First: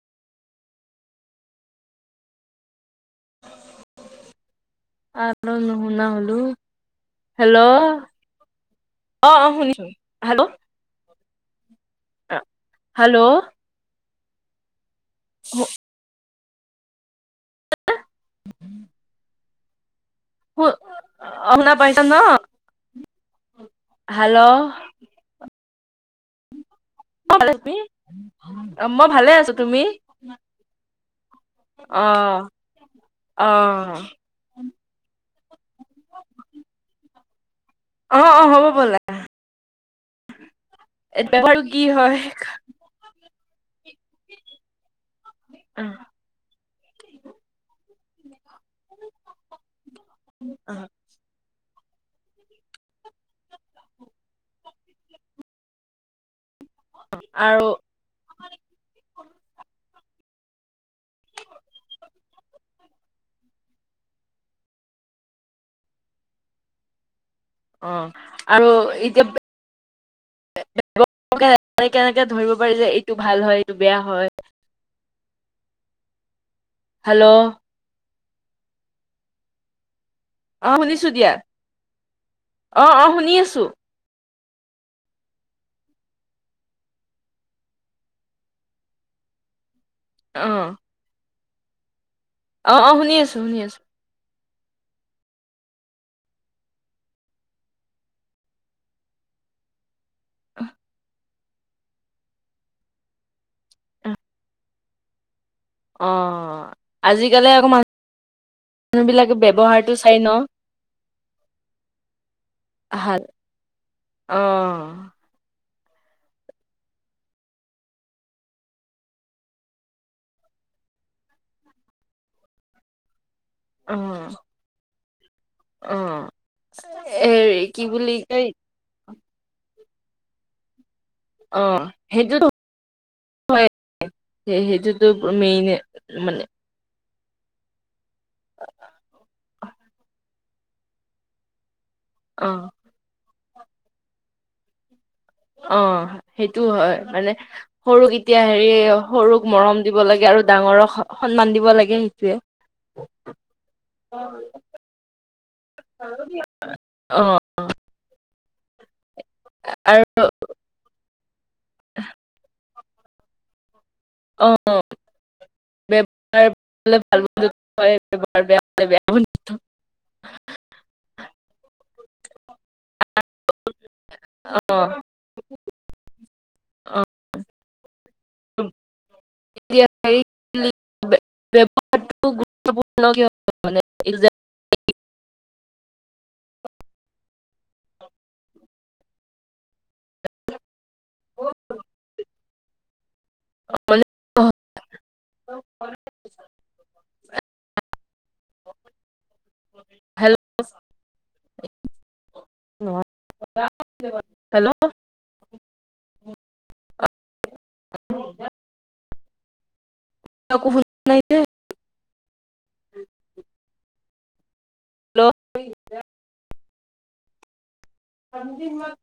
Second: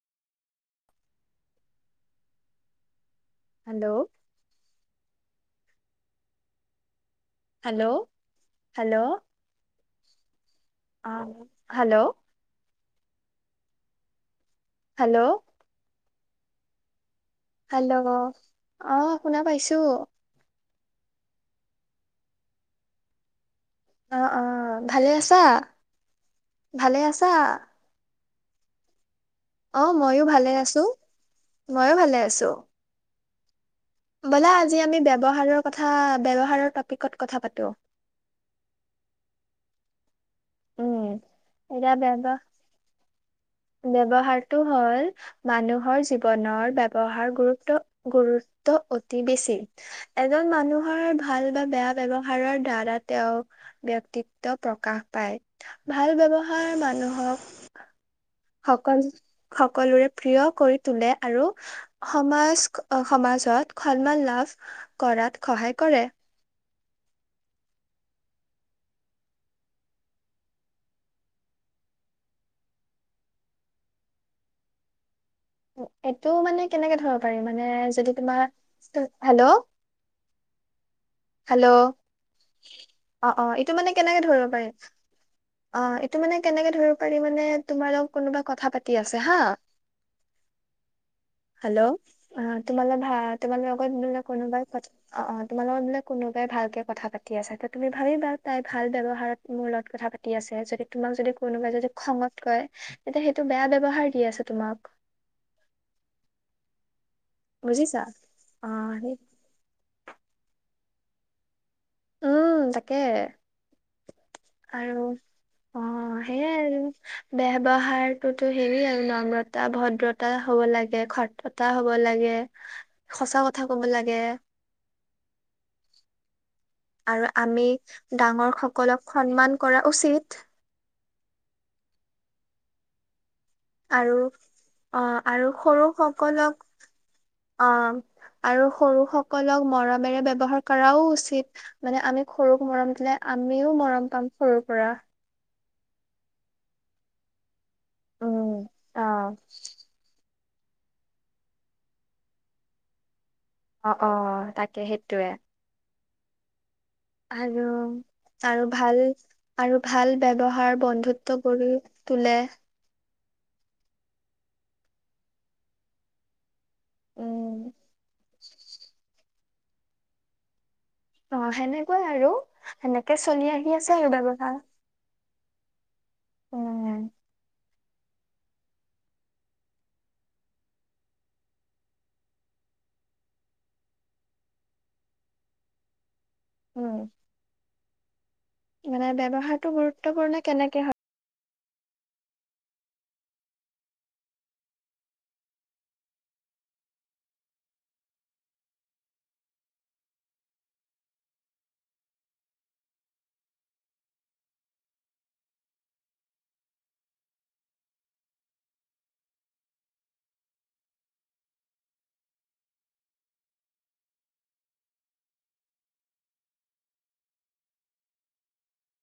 হয় [inaudible] হেল্ল'। আৰু নশুনা হলোঁ। [unintelligible] হেল্ল' হেল্ল' অ', অ', শুনিছোঁ হেল্ল'। অ', হেল্ল'। অ', হেল্ল'। হেল্ল'। ঘ [inaudible] হেল্ল' অ', শুনা পাইছোঁ। অ', শুনা পাইছা ন? অ হেল্ল'। অ ভালে আছা। ভালে আছা ক'ত হা মই ভালে আছোঁ। অ', মইও ভালো আছোঁ, মইও অ ভালে আছোঁ। অ'। ব'লা আজি আমি ব্যয়ৱহাৰৰ কথা ব্যয়ৱহাৰৰ টপিকত কথা পাতো। অ', অ', হ'ব বল লা। উম এতিয়া বাৰু কি এতিয়া হয় ব্যৱ [unintelligible] ব্যৱহাৰটো হ'ল মানুহৰ জীৱ বনৰ ব্যৱহাৰ গুৰুত্ব, গুৰুত্ব অতি বেছি। এজন মানুহৰ ভাল বা বেয়া ব্যৱহাৰ দাৰা তেওঁ ব্যক্তিত্ব প্ৰকাশ পায় ভাল ব্যৱহাৰ মান আৰু। সকল সকলোৰে প্ৰিয় কৰি তোলে আৰু সমাজ সমাজত খলমাল লাভ কৰাত সহায় কৰে। অ', আৰু এতিয়া কেনেকে ধৰিব পাৰি যে এইটো ভাল হয়, এইটো বেয়া হয়। এইটো মানে কেনেকে ধব পাৰিম হেল্ল' মানে যদি তোমাৰ, হেল্ল'। অ', শুনিছোঁ দিয়া। হেল্ল' অ', অ', এইটো মানে কেনেকে ধৰিব পাৰি। অ', এইটো মানে কেনেকে ধৰিব পাৰি মানে, তোমাৰ লগত কোনোবা কথা পাতি আছে হা। [inaudible] অ'। হেল্ল' অ তোমা অ লৈ শুনি আছো শুনি তোমাল আছো আগত কোনোবাই অ অ তোমাৰ লগত বুলে কোনোবাই ভালকে কথা পাতি আছে ত তুমি ভালকে পাত, তাই ভাল ব্যৱহাৰত মোৰ লগত কথা পা তি আছে যদি তোমাক যদি কোনোবাই যদি খঙত কয়, তেতিয়া সেইটো বেয়া ব্যয়ৱহাৰ অ দি আছে তোমাক। অ আজিকালি অক বুজিছা অ সেই মানুহবিলাকে ব্যৱহাৰটো চাই ন? উম তাকে, ভাল অ আৰু অ। অ সেয়াই আৰু ব্যৱহাৰটোতো হেৰি আৰু নম্ৰতা ভদ্ৰতা হব লাগে স ততা হ'ব লাগে, সচা কথা ক'ব অ লাগে। অ হেৰি কি বুলি কয় কলক সন্মান কৰা উচিত। অ সেইটোতো হয়। আৰু অ সেইটোতো আৰু মেইনে সৰু মানে সকলক, অ আৰু সৰু সকলক মৰমেৰে ব্যৱহাৰ কৰাও উচিত, মানে আমি অ সৰুক মৰম দিলে আমিও মৰম পাম সৰুৰ পৰা। অ সেইটো হয়, মানে সৰুক এতিয়া উম হেৰি অ সৰুক মৰম দিব লাগে আৰু ডাঙৰক স সন্মান দিব লাগে সেইটোৱে। অ অ তাকে সেইটোৱে। হ'ব দিয়ক আৰু আৰু ভাল আৰু ভাল ব্যৱহাৰ বন্ধু ত্ব গঢ়ি তোলে। উম [unintelligible] অ সেনেকুৱাই আৰু সেনেকে চলি আহি আছে আৰু ব্যৱহাৰ। [unintelligible] অ উম [unintelligible] বোৰ গুৰুত্বপূৰ্ণ কিহৰ কাৰণে, এই যে উম। মানে ব্যৱহাৰতো গুৰুত্বপূৰ্ণ কেনেকে হয়, [unintelligible] [inaudible] হেল্লো' [unintelligible] [unintelligible] হেল্লো' [unintelligible] [unintelligible] হেল্লো' [unintelligible]